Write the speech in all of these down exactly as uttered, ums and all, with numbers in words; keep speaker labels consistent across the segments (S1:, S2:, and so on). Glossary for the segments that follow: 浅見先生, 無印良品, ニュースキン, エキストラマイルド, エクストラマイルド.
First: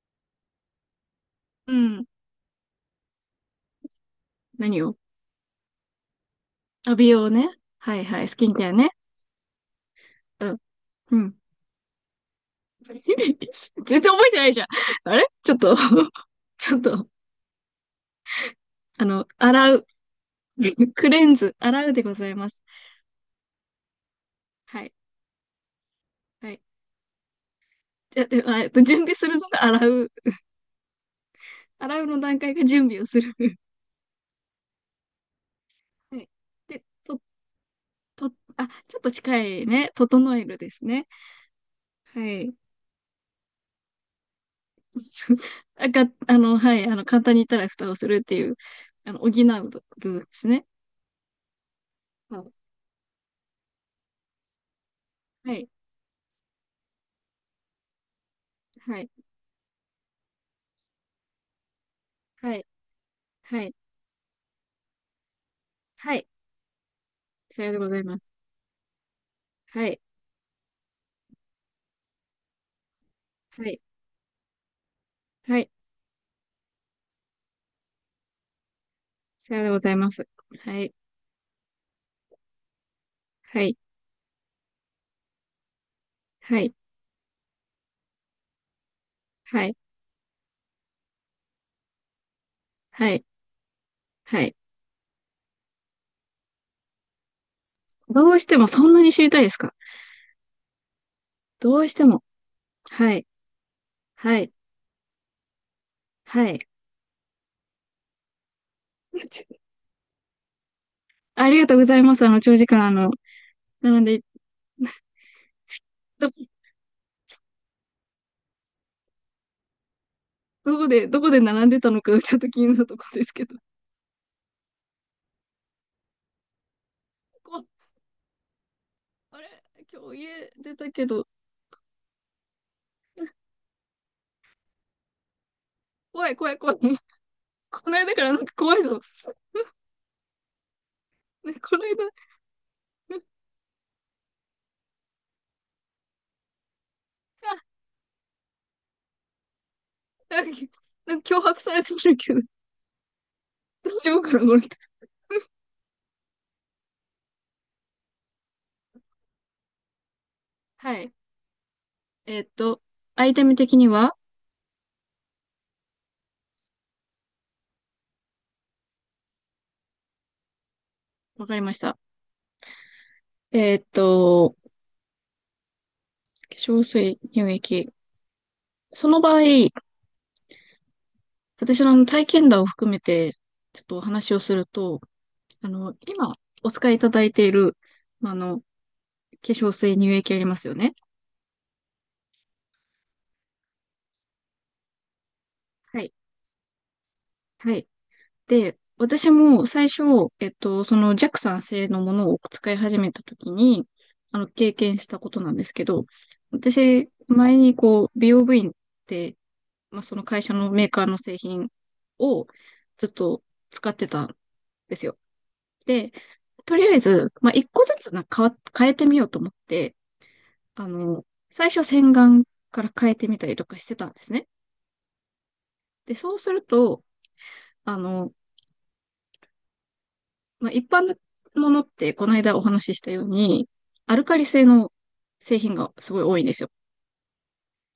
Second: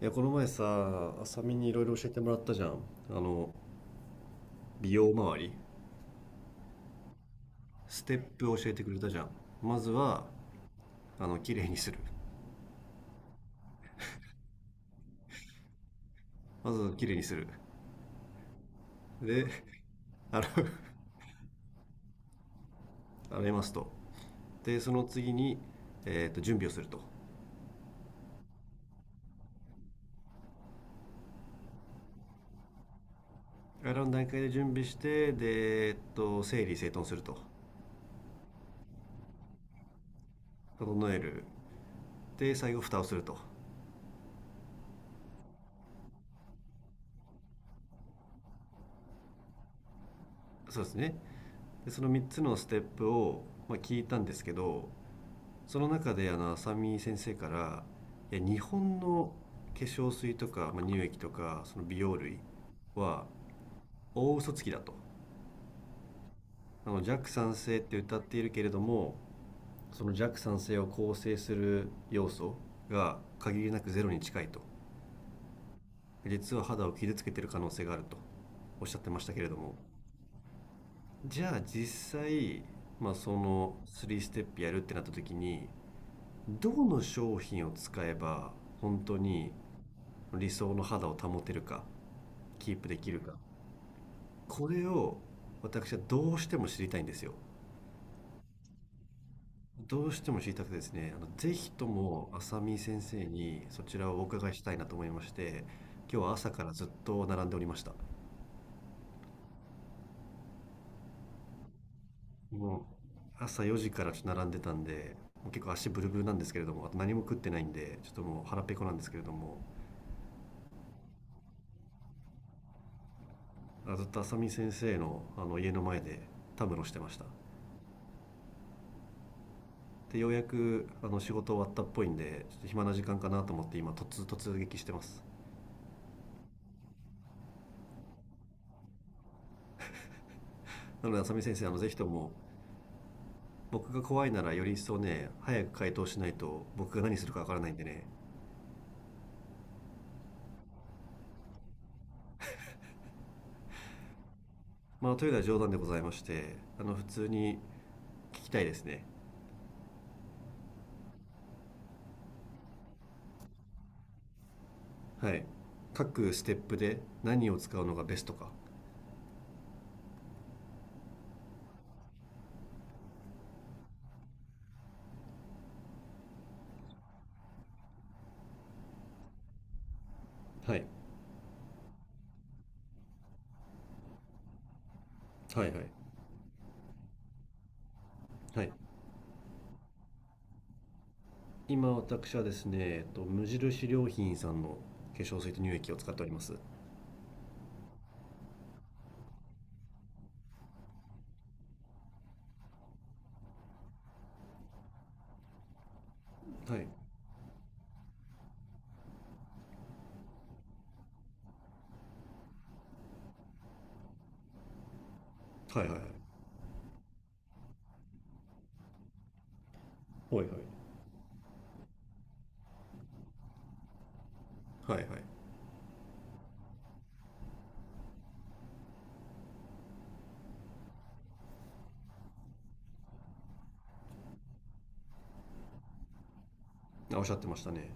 S1: いや、この前さあ、さみに
S2: う
S1: いろいろ教
S2: ん。
S1: えてもらったじゃん。あの
S2: 何
S1: 美
S2: を？
S1: 容周り、
S2: あ、美容ね。はい
S1: ステ
S2: は
S1: ッ
S2: い。スキ
S1: プ
S2: ン
S1: を
S2: ケ
S1: 教
S2: ア
S1: えて
S2: ね。
S1: くれたじゃん。まずは
S2: うん。う
S1: あ
S2: ん。
S1: の綺麗にする。
S2: 全然覚えてないじゃん。あれちょっと
S1: ま
S2: ちょっ
S1: ずは綺
S2: と、
S1: 麗にする。
S2: あの、
S1: で、
S2: 洗う。
S1: 洗う。
S2: クレンズ。洗うでございます。
S1: 洗いますと、で
S2: は
S1: そ
S2: い。
S1: の次に、えーっと
S2: は
S1: 準
S2: い。
S1: 備をすると。
S2: じゃ、で、あえっと、準備するのが洗う。洗うの段階が準備をする。
S1: 洗う段階で準備してで、えっ
S2: はい。
S1: と整理
S2: で、
S1: 整頓す
S2: と、
S1: ると。
S2: と、あ、ちょっと近いね。整えるですね。
S1: 整える。
S2: は
S1: で
S2: い。
S1: 最後蓋をすると。
S2: そう。あ、が、あの、はい。あの、簡単に言ったら蓋をするっていう、あの、補う部分ですね。
S1: そうですね。でその3
S2: は
S1: つ
S2: い。
S1: のステップを、まあ、聞いたんですけど。
S2: はい
S1: その中であの浅見先生から、いや日本
S2: はい、
S1: の化粧水とか、まあ、乳液とかその美容類
S2: はい、
S1: は
S2: はい、
S1: 大嘘つきだと。
S2: はい。
S1: あの弱酸
S2: さようで
S1: 性っ
S2: ござ
S1: て
S2: いま
S1: 歌っ
S2: す。
S1: ているけれども、
S2: はい、
S1: その弱酸性を構成する要素が限
S2: は
S1: りな
S2: い、
S1: くゼロに近いと。
S2: はい。
S1: 実は肌を傷つけている可能性があるとおっしゃってましたけれ
S2: さ
S1: ど
S2: ようで
S1: も、
S2: ございます。はい、
S1: じゃあ実際、まあ、そ
S2: は
S1: の
S2: い、
S1: さんステップやるってなった時に、
S2: は
S1: ど
S2: い、
S1: の商品を使えば本当に
S2: はい、
S1: 理想の肌を保てるか、キープでき
S2: は
S1: る
S2: い、
S1: か、
S2: はい。
S1: これを私はどうしても知りたいんですよ。
S2: どうしてもそんなに知りたいですか？
S1: どうしても知りたくてですね、あのぜひ
S2: ど
S1: と
S2: うしても。
S1: も浅見先
S2: は
S1: 生
S2: い、
S1: にそちらをお
S2: はい、
S1: 伺いしたいなと思いまして、今日は
S2: は
S1: 朝か
S2: い。
S1: らずっと並んでおりました。
S2: ありがとうございます。あの、長時間、
S1: も
S2: あの、
S1: う朝よじ
S2: 並
S1: か
S2: ん
S1: らちょ
S2: で、
S1: っと並んでたんで、もう結構足ブルブル
S2: ど、
S1: なんですけれども、あと何も食ってないんでちょっともう腹ペコなんですけれども、
S2: どこで、どこで並んでたのか、ちょっと気になるとこですけど。
S1: あ、ずっと浅見先生のあの家の前でたむろしてました。
S2: こ、あれ、今日
S1: でようや
S2: 家出
S1: く
S2: たけ
S1: あの
S2: ど、
S1: 仕事終わったっぽいんでちょっと暇な時間かなと思って、今突突撃してます。
S2: 怖い、怖い、怖い。この間からなんか怖いぞ。
S1: なので浅見
S2: ね
S1: 先生、あ
S2: こ
S1: の
S2: の
S1: ぜひと
S2: 間、
S1: も、僕が怖いならより一層ね、早く回答しないと僕が何するかわからないんでね。
S2: なんか脅迫されてるけど、大丈夫かな、この人。
S1: まあというのは冗談でございまして、あの普通に聞きたいですね。
S2: はい。えーっと、アイテム的には
S1: はい、各ステップで何を使うのがベストか。
S2: わかりました。えーっと、化粧水、乳液。その場合、
S1: はい、
S2: 私のの体験談を含めて、ちょっとお話をすると、
S1: は
S2: あ
S1: い、はい、
S2: の、今お使いいただいている、まああの、
S1: は
S2: 化
S1: い。
S2: 粧水、乳液ありますよね。
S1: 今私はですね、えっと、無印良品さんの化粧水と乳液を
S2: は
S1: 使
S2: い。
S1: っております。
S2: はい。で、私も最初、えっと、そのジャクさん製のものを使い始めた時に、あの、経験したことなんですけど、
S1: はい、はい、
S2: 私、前にこう、美容部員って、まあ、その会社のメーカーの製品をずっと使ってたんですよ。
S1: はい、はい、はい、
S2: で、とりあえず、まあ、一個ずつな、変わ、変えてみようと思って、
S1: はい、は
S2: あの、最初洗顔から変えてみたりとかしてたんですね。
S1: い、はい。
S2: で、そうすると、あの、まあ、一般のものって、この間お話ししたように、アルカリ性の製品がすごい多いんですよ。
S1: おっしゃってましたね。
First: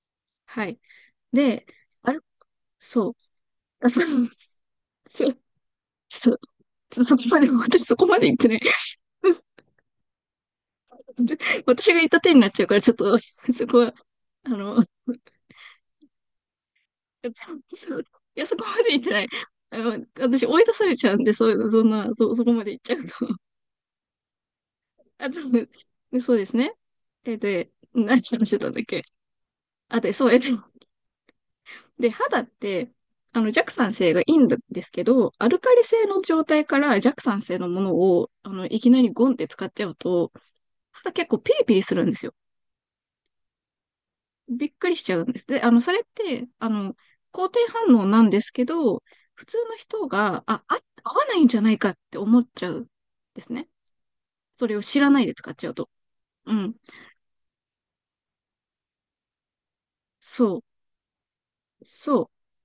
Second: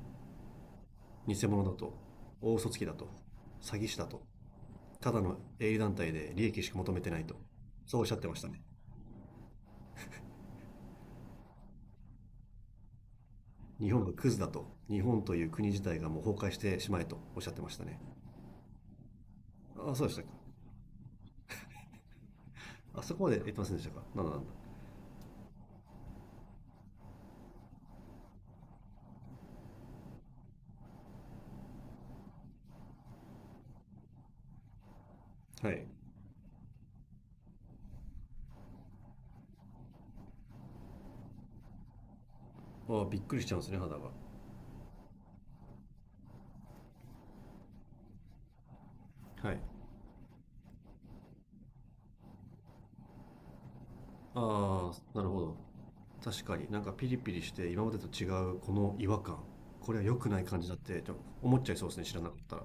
S2: はい。
S1: 偽物
S2: で、
S1: だと。
S2: アル、
S1: 大嘘つきだと。
S2: そう。
S1: 詐欺
S2: あ、
S1: 師
S2: そ
S1: だと。
S2: う、
S1: ただ
S2: そ
S1: の
S2: う、
S1: 営利団体
S2: ち
S1: で
S2: ょっ
S1: 利益しか求め
S2: と、
S1: て
S2: そ
S1: な
S2: こ
S1: いと、
S2: まで、私そ
S1: そうお
S2: こ
S1: っしゃ
S2: ま
S1: っ
S2: で
S1: て
S2: 言
S1: ま
S2: っ
S1: した
S2: てない。
S1: ね。
S2: で、私が言った手になっちゃうから、ちょっと、そこ
S1: 日
S2: は、
S1: 本がクズだ
S2: あ
S1: と、
S2: の、
S1: 日本という国自体がもう崩壊してしまえとおっしゃってました
S2: そ
S1: ね。
S2: ういや、そこまで言ってない。あ
S1: あ、そ
S2: の、
S1: うでしたか。
S2: 私追い出されちゃうんで、そういうの、そんな、そ、そこまで言っちゃ
S1: あ、
S2: う
S1: そこま
S2: と。
S1: で言ってませんでしたか。なんだなん
S2: あと、でそうですね。え、で、何話してたんだっけ？あ、で、そう、え、で、で、肌って、あの、弱酸性がいいんですけど、アル
S1: だ。
S2: カ
S1: は
S2: リ
S1: い。
S2: 性の状態から弱酸性のものを、あの、いきなりゴンって使っちゃうと、肌結構ピリピリするんですよ。
S1: ああ、びっくりしちゃうんですね肌が。
S2: びっくりしちゃうんです。で、あの、それって、あの、肯定反応なんですけど、普
S1: は
S2: 通
S1: い。
S2: の人が、あ、あ、合わないんじゃないかって思っちゃうんですね。それを
S1: あ
S2: 知ら
S1: あ、
S2: な
S1: な
S2: い
S1: る
S2: で
S1: ほ
S2: 使っ
S1: ど。
S2: ちゃうと。
S1: 確
S2: う
S1: かに
S2: ん。
S1: なんかピリピリして今までと違うこの違和感、これは良くない
S2: そ
S1: 感
S2: う。
S1: じだってちょっと思っちゃいそうですね、知ら
S2: そ
S1: な
S2: う。
S1: かったら。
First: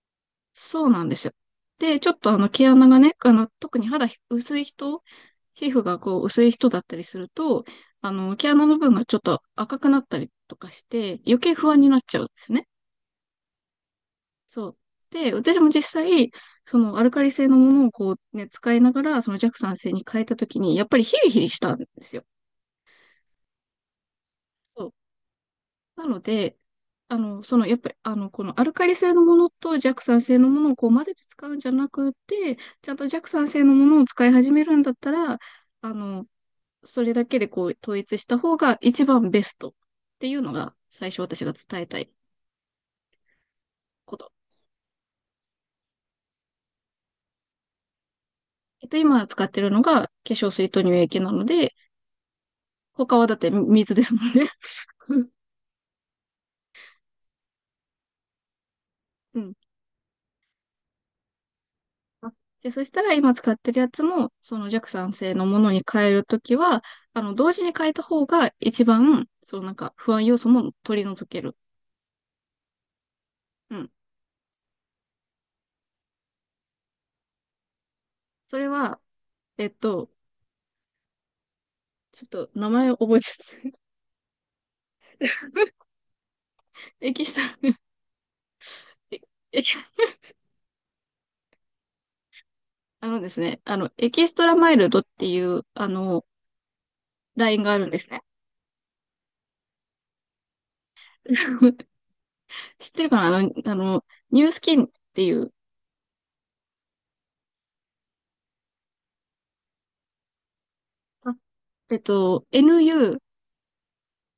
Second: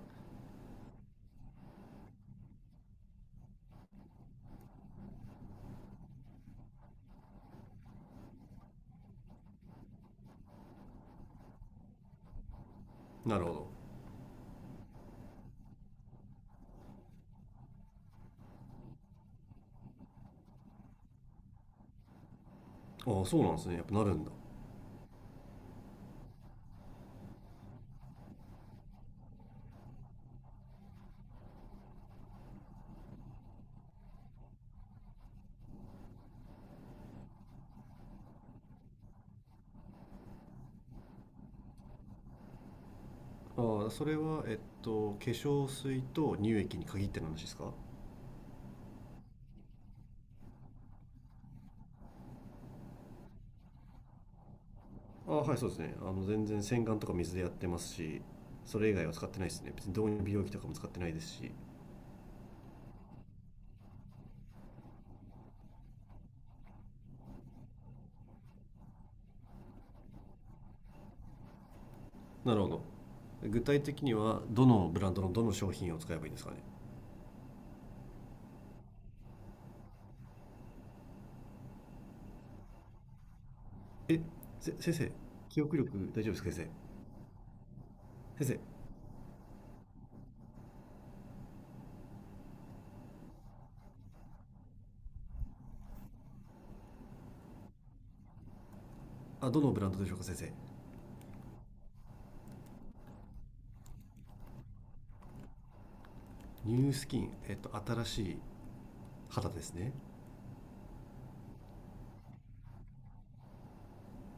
S2: そうなんですよ。で、ちょっとあの毛穴がね、あの、特に肌薄い人、皮膚がこう薄い人だったりすると、あの、毛穴の部分がちょっと赤くなったりとかして、余計不安になっちゃうんですね。
S1: なるほ
S2: そう。で、私も実際、そのアルカリ性のものをこうね、使いながら、その弱酸性に変えたときに、やっぱりヒリヒリしたんですよ。
S1: ど。ああ、そうなんですね。やっぱなるんだ。
S2: そう。なので、あの、その、やっぱり、あの、このアルカリ性のものと弱酸性のものをこう混ぜて使うんじゃなくて、ちゃんと弱酸性のものを使い始めるんだったら、あの、それだけでこう統一した方が一番ベストっていうのが最初私が伝えたい
S1: ああ、それ
S2: こと。
S1: は、えっと、化粧水と乳液に限っての話ですか？
S2: えっと、今使ってるのが化粧水と乳液なので、他はだって水ですもんね。
S1: あ あ、はい、そうですね。あの、全然洗顔とか水でやってますし、それ以外は使っ
S2: う
S1: てない
S2: ん。
S1: ですね。別に導入美容液とかも使ってないですし。
S2: で、そしたら今使ってるやつも、その弱酸性のものに変えるときは、あの、同時に変えた方が一番、そのなんか不安要素も取り除ける。
S1: なるほど。具
S2: う
S1: 体
S2: ん。
S1: 的には、どのブランドのどの商品を使えばいいんですかね？
S2: それは、えっと、ちょっと名前を覚えて
S1: え、せ、先生、記憶力大丈夫ですか、先
S2: エキストラ、
S1: 生。先生、
S2: エキ、あのですね、あの、エキストラマイルドっていう、あの、ラインがあるんですね。
S1: あ、どのブランドでしょうか、先生。
S2: 知ってるかな。あの、あの、ニュースキンっていう、
S1: ニュースキン、えっと、新しい肌ですね。
S2: あえっと、エヌユー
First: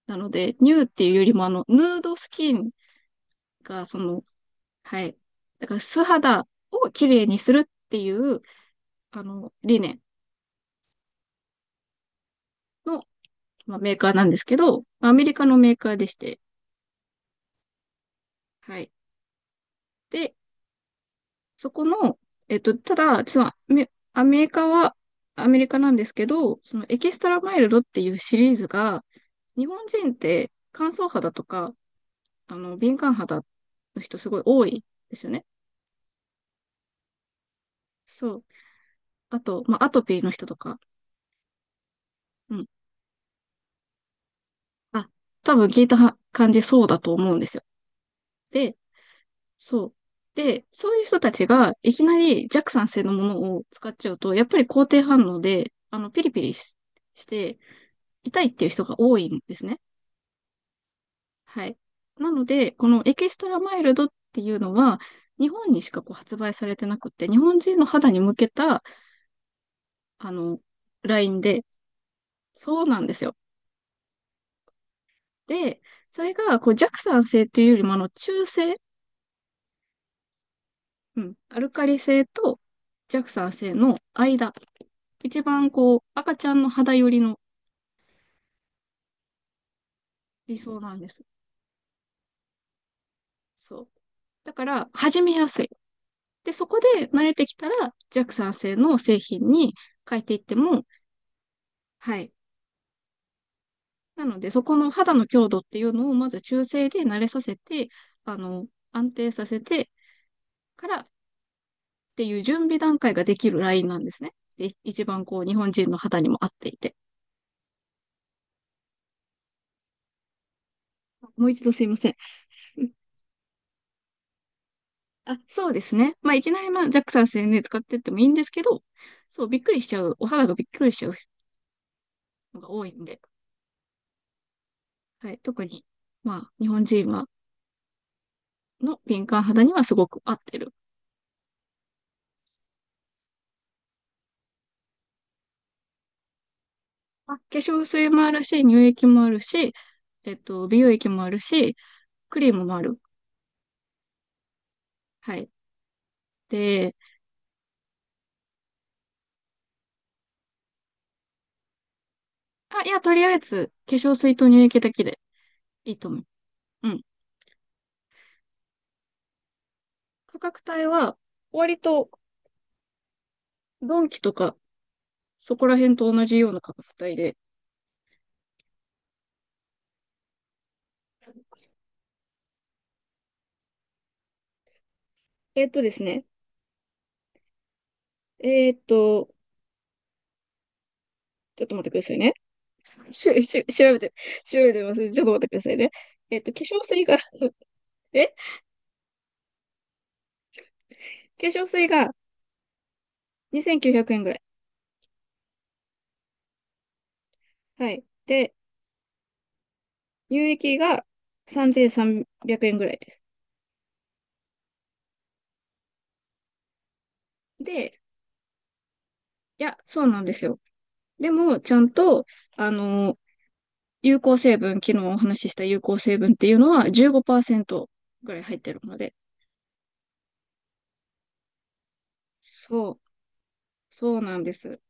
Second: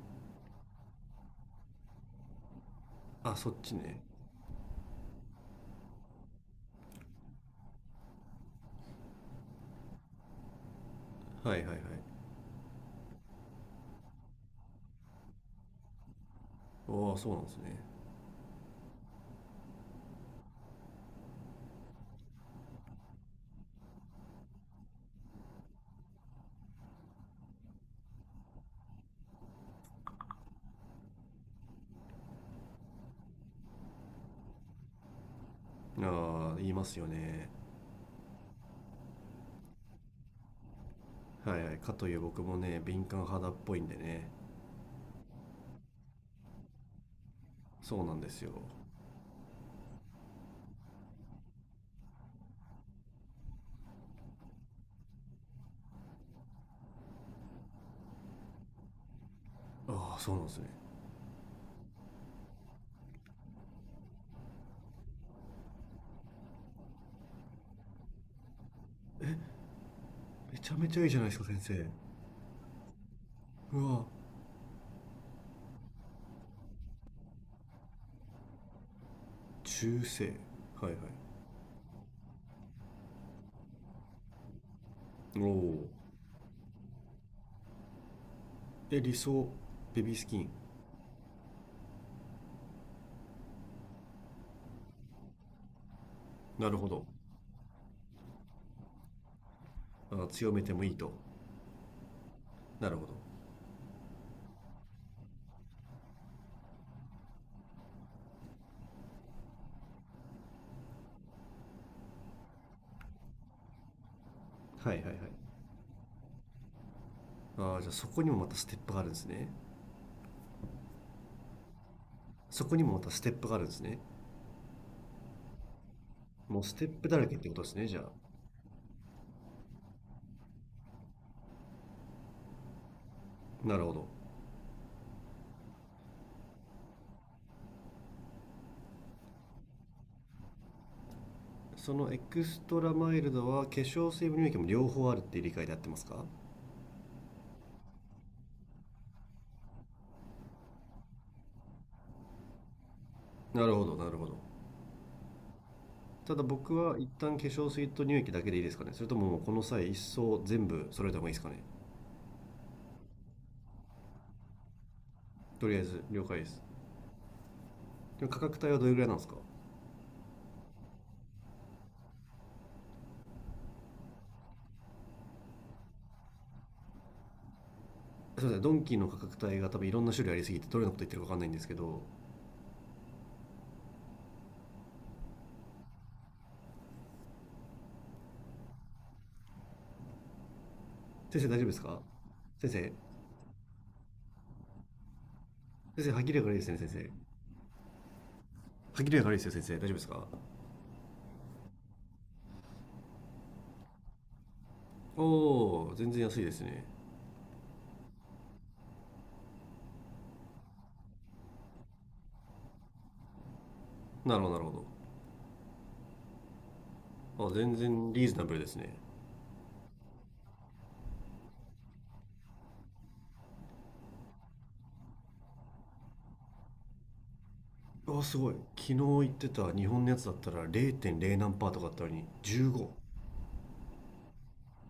S2: なので、ニューっていうよりも、あの、ヌードスキン
S1: あ、そっち
S2: が、そ
S1: ね。
S2: の、はい。だから、素肌を綺麗にするっていう、あの、理念
S1: はい、はい、はい。
S2: の、まあ、メーカーなんですけど、アメリカのメーカーでして、
S1: ああ、そうなんですね。
S2: はい。で、そこの、えっと、ただ、そのアメアメリカはアメリカなんですけど、そのエキストラマイルドっていうシリーズが、日本人って乾燥肌とか、あの、敏感肌の人すごい多いですよね。
S1: ああ、言いますよね。
S2: そう。あと、まあ、アトピーの人とか、
S1: はい、はいかという僕
S2: う
S1: も
S2: ん。
S1: ね、敏感肌っぽいんでね。
S2: あ、多分聞いたは感じそうだと思うんですよ。
S1: そうなんですよ。
S2: で、そう。で、そういう人たちがいきなり弱酸性のものを使っちゃうと、やっぱり肯定反応で、あの、ピリピリしして、痛いっていう人が多いんですね。
S1: ああ、そうなんですね。
S2: はい。なので、このエキストラマイルドっていうのは、日本にしかこう発売されてなくて、日本人の肌に向けた、あの、
S1: めちゃめちゃいいじゃ
S2: ラ
S1: な
S2: イ
S1: いで
S2: ン
S1: すか先
S2: で、
S1: 生。
S2: そうなんですよ。
S1: うわ。
S2: で、それが、こう、弱酸性というよりも、あの、中性、
S1: 中性、はい、はい。
S2: うん、アルカリ性と弱酸性の間、一
S1: お
S2: 番、
S1: お。
S2: こう、赤ちゃんの肌寄りの
S1: で理想、ベビースキン。
S2: 理想なんです。そう。だから、始めやすい。で、そ
S1: なる
S2: こ
S1: ほど。
S2: で慣れてきたら、弱酸性の製品に
S1: あ
S2: 変え
S1: ー、
S2: ていっ
S1: 強
S2: て
S1: めても
S2: も、
S1: いいと。
S2: はい。
S1: なるほど。
S2: なので、そこの肌の強度っていうのをまず中性で慣れさせて、あの、安定させてからっていう準備段階ができるラインなんですね。で、
S1: はい、は
S2: 一
S1: い、はい。
S2: 番こう、日本人の肌にも合っていて。
S1: ああ、じゃあそこにもまたステップがあるんですね。
S2: もう一度すいません。
S1: そこ
S2: う
S1: に
S2: ん。
S1: もまたステップがあるんですね。
S2: あ、そうですね。まあ、いき
S1: も
S2: な
S1: う
S2: り
S1: ス
S2: ま
S1: テ
S2: あ、
S1: ッ
S2: ジャッ
S1: プ
S2: ク
S1: だ
S2: さん
S1: らけっ
S2: 宣
S1: てこ
S2: 伝
S1: とで
S2: 使
S1: す
S2: っ
S1: ねじ
S2: てっ
S1: ゃあ。
S2: てもいいんですけど、そう、びっくりしちゃう、お肌がびっくりしちゃうのが多いんで、
S1: なるほど。
S2: はい、特に、まあ、日本人は、の敏感肌にはすごく合ってる。
S1: そのエクストラマイルドは化粧水も乳液も両方あるっていう理解でやってますか？
S2: あ、化粧水もあるし、乳液もあるし、えっと、美容液もあるし、クリームもある。
S1: なるほど、なるほど。
S2: はい。
S1: ただ僕
S2: で、
S1: は一旦化粧水と乳液だけでいいですかね、それとももうこの際一層全部揃えた方がいいですかね？
S2: あ、いや、とりあえず、化粧水と乳液だけで
S1: とりあえ
S2: いい
S1: ず
S2: と思
S1: 了
S2: う。
S1: 解です。
S2: うん。
S1: でも価格帯はどれぐらいなんですか？
S2: 価格帯は、割と、ドンキとか、そこら辺と同じような価格帯で。
S1: すいません、ドンキーの価格帯が多分いろんな種類ありすぎてどれのこと言ってるか分かんないんですけど。
S2: えーっとですね。えーっと、
S1: 先生大
S2: ち
S1: 丈
S2: ょ
S1: 夫
S2: っ
S1: で
S2: と
S1: す
S2: 待ってく
S1: か、
S2: ださいね。
S1: 先生。
S2: し、し、調べて、調べてみますね。ちょっと待ってくださいね。
S1: 先生、歯切
S2: えー
S1: れ
S2: っ
S1: が
S2: と、
S1: 悪
S2: 化
S1: いですね
S2: 粧
S1: 先
S2: 水
S1: 生。
S2: が え、
S1: 歯切れが悪いですよ先生、大丈夫ですか？
S2: 化粧水がにせんきゅうひゃくえんぐらい。
S1: おお。全然安いですね。
S2: はい。で、乳液がさんぜんさんびゃくえんぐらいです。
S1: なるほど、なるほど。あ、全
S2: で、
S1: 然リーズナブルですね。
S2: いや、そうなんですよ。でも、ちゃんと、あの有効成分、昨日お話しした有効成分っていうのはじゅうごパーセント
S1: あ、
S2: ぐ
S1: す
S2: らい
S1: ご
S2: 入
S1: い、
S2: ってる
S1: 昨
S2: の
S1: 日
S2: で。
S1: 言ってた日本のやつだったられいてんれい何パーとかあったのに
S2: そ
S1: じゅうご。
S2: う、そうなんです。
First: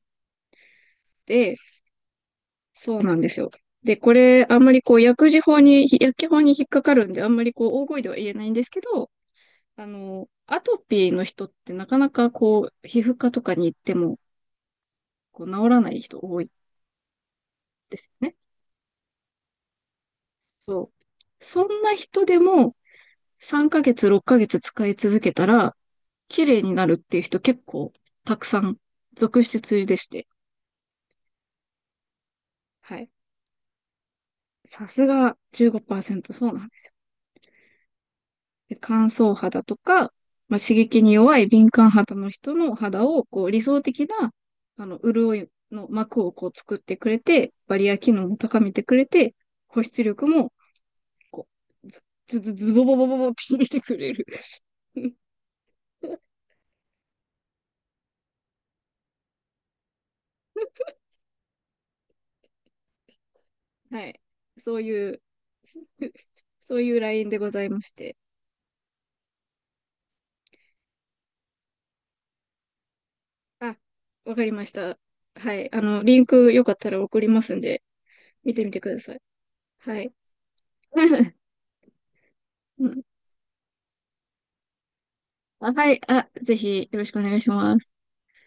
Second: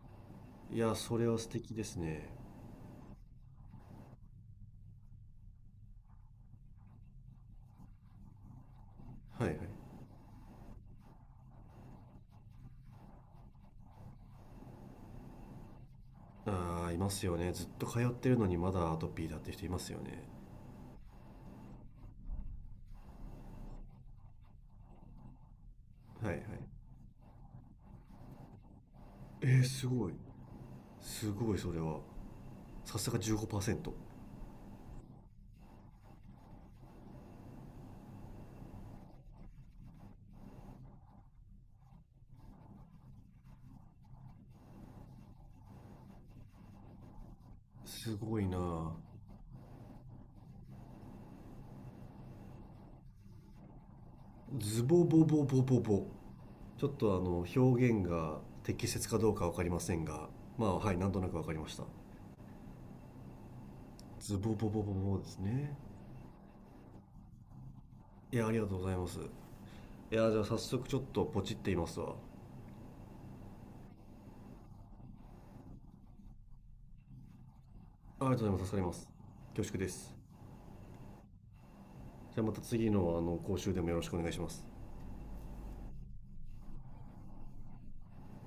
S1: いや、それは素
S2: で、
S1: 敵ですね。
S2: そうなんですよ。で、これ、あんまりこう、薬事法に、薬機法に引っかかるんで、あんまりこう、大声では言えないんですけど、
S1: はい、はい。
S2: あの、アトピーの人ってなかなかこう、皮膚科とかに行っても、こう、治らない人多い
S1: ああ、いますよね、ずっと
S2: で
S1: 通
S2: す
S1: っ
S2: よ
S1: て
S2: ね。
S1: るのにまだアトピーだって人いますよね。
S2: そう。そんな人でも、さんかげつ、ろっかげつ使い続けたら、
S1: はい、はい。
S2: 綺麗になるっていう人結構たくさん続
S1: えー、
S2: 出
S1: す
S2: でし
S1: ごい、
S2: て。
S1: すごいそれは。さ
S2: は
S1: す
S2: い。
S1: がじゅうごパーセント。
S2: さすがじゅうごパーセント。そうなんですよ。で、乾燥肌とか、まあ、刺激に弱い敏感肌の人の肌をこう理想的なあの潤いの膜をこう作ってくれて、バリア機
S1: す
S2: 能も
S1: ごい
S2: 高めて
S1: な。
S2: くれて、保湿力もこう、ズズズズボボボボボって入てくれる。
S1: ズボ ボボボボボ。ちょっとあの表現が適切かどうかわかりませんが、まあ、はい、なんとなくわかりました。
S2: はい。
S1: ズボボ
S2: そう
S1: ボボ
S2: い
S1: ボ
S2: う、
S1: ですね。
S2: そういうラインでございまして。
S1: いや、ありがとうございます。いや、じゃあ早速ちょっとポチっていますわ。
S2: あ、わかりました。はい。あの、リンクよかったら送りますんで、
S1: ありがと
S2: 見
S1: う
S2: て
S1: ご
S2: み
S1: ざ
S2: て
S1: います、助かり
S2: く
S1: ま
S2: だ
S1: す。
S2: さい。
S1: 恐縮で
S2: はい。
S1: す。 じゃあまた
S2: う
S1: 次の
S2: ん
S1: あの講習でもよろしくお願いします。
S2: あ、はい。あ、ぜひよろしくお願いします。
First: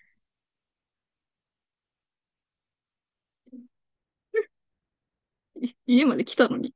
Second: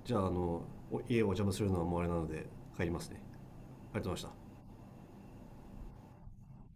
S1: じゃあ、あの家をお邪魔するのはもうあれなので、帰りますね。ありがとうございました。
S2: 家まで来たのに。